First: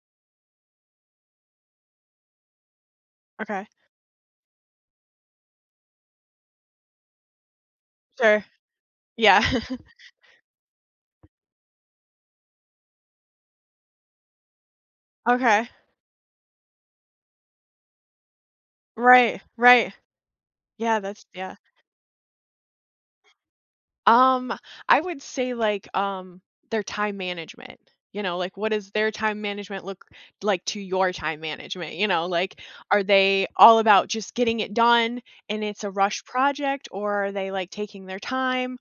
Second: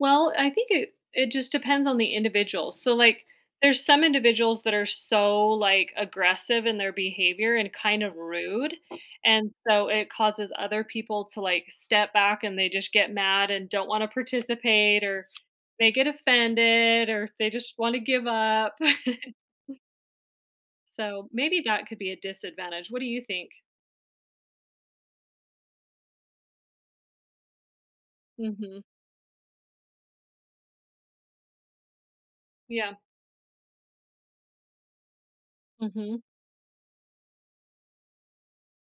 Well, I think it it just depends on the individual. So, like, Okay. there's some individuals that are so, like, aggressive in their behavior and kind of Sure, rude, yeah. and so it causes other people to, like, step back, and they just get mad and don't wanna participate, or Okay. they get offended, or they just wanna give up. Right, right. Yeah, that's So, yeah. maybe that could be a disadvantage. What do you think? Um, I would say, like, um, their time management, you know, like what Mhm. is their time management look like to your time management, you know, like, Yeah. are they all about just getting it done and it's a Mhm. rushed project? Or are they like taking their time,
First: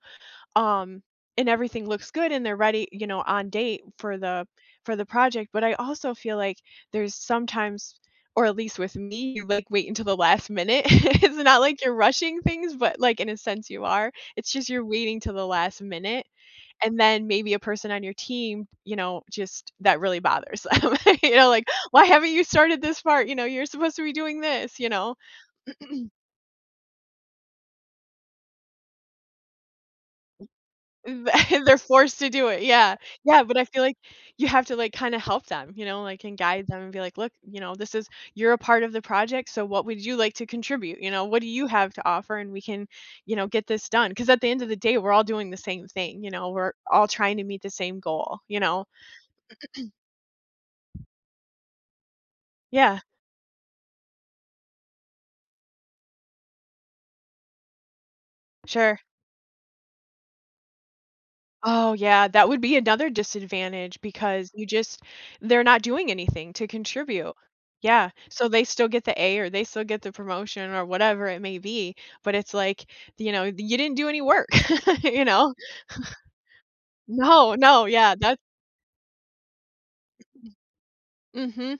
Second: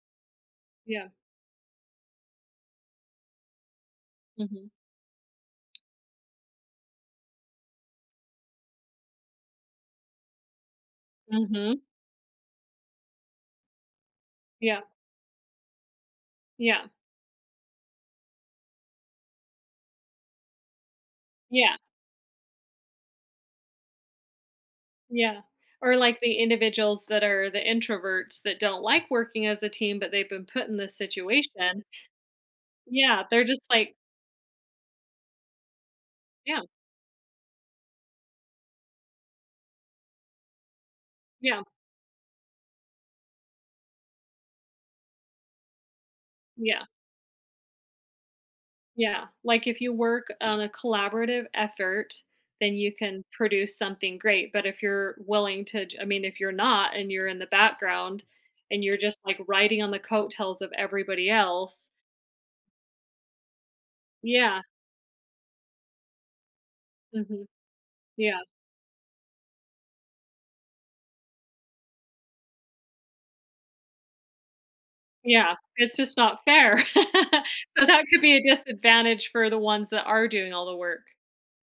um, Yeah. and everything looks good and they're ready, you know, on date for the Mhm. for the project, but I also feel like there's sometimes or at least with me, you like wait until the last minute. It's not Mhm. like you're rushing things but like in a sense you are. It's just Yeah. you're waiting 'till the last minute Yeah. and then maybe a person on your team, you know, just that really bothers um and your like, Yeah. "Why haven't you started this part?" you know, "You're supposed to be doing this," you know? Yeah, or like the individuals that are the introverts that don't like working as a team, but they've been put in this Mm, th they're situation. forced to do it, yeah, Yeah, yeah, they're but just I feel like like you have to like kinda help them, you know, like and Yeah. guide them and be like, "Look," you know, "This is you're a part of the project, so what would you like to contribute?" You know, "What do Yeah. you have to offer, and we can, you know, get this done 'cause at the end of the day we're all doing the same thing, you know, we're Yeah. all trying to meet the same goal, you know?" Yeah, like if you work on a collaborative effort, then you Yeah. can produce something great, but if you're willing to to I mean, if you're not, and you're in the background, and you're Sure. just like riding on the coattails of everybody else Oh yeah, that would be another disadvantage because Yeah. you just they're not doing anything to contribute. Mhm. Yeah, Yeah. so they still get the A or they still get the promotion or whatever it may be, but it's like, you know, "You didn't do any work," you know? Yeah, it's just not fair. No, no, So that yeah, could be that a disadvantage for the ones that are doing all the work. Mhm.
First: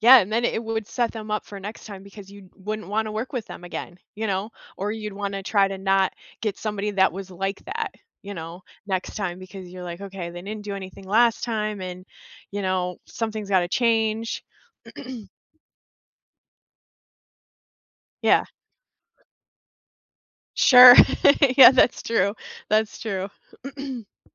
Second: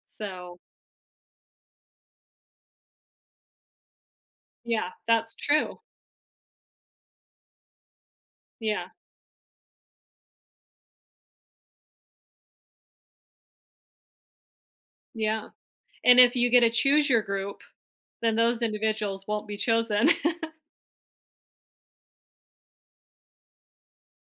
Yeah, and then So it would set them up for next time because you wouldn't want to work with them again, you know? Yeah, Or you'd that's want to try to true. not get somebody that was like that, you know? Yeah. Next time because you're like, "Okay, they didn't do anything last time and, you know, something's gotta change." Yeah, and if you get to choose your group, then Yeah. those individuals won't be chosen. Sure. Yeah, that's true. That's true.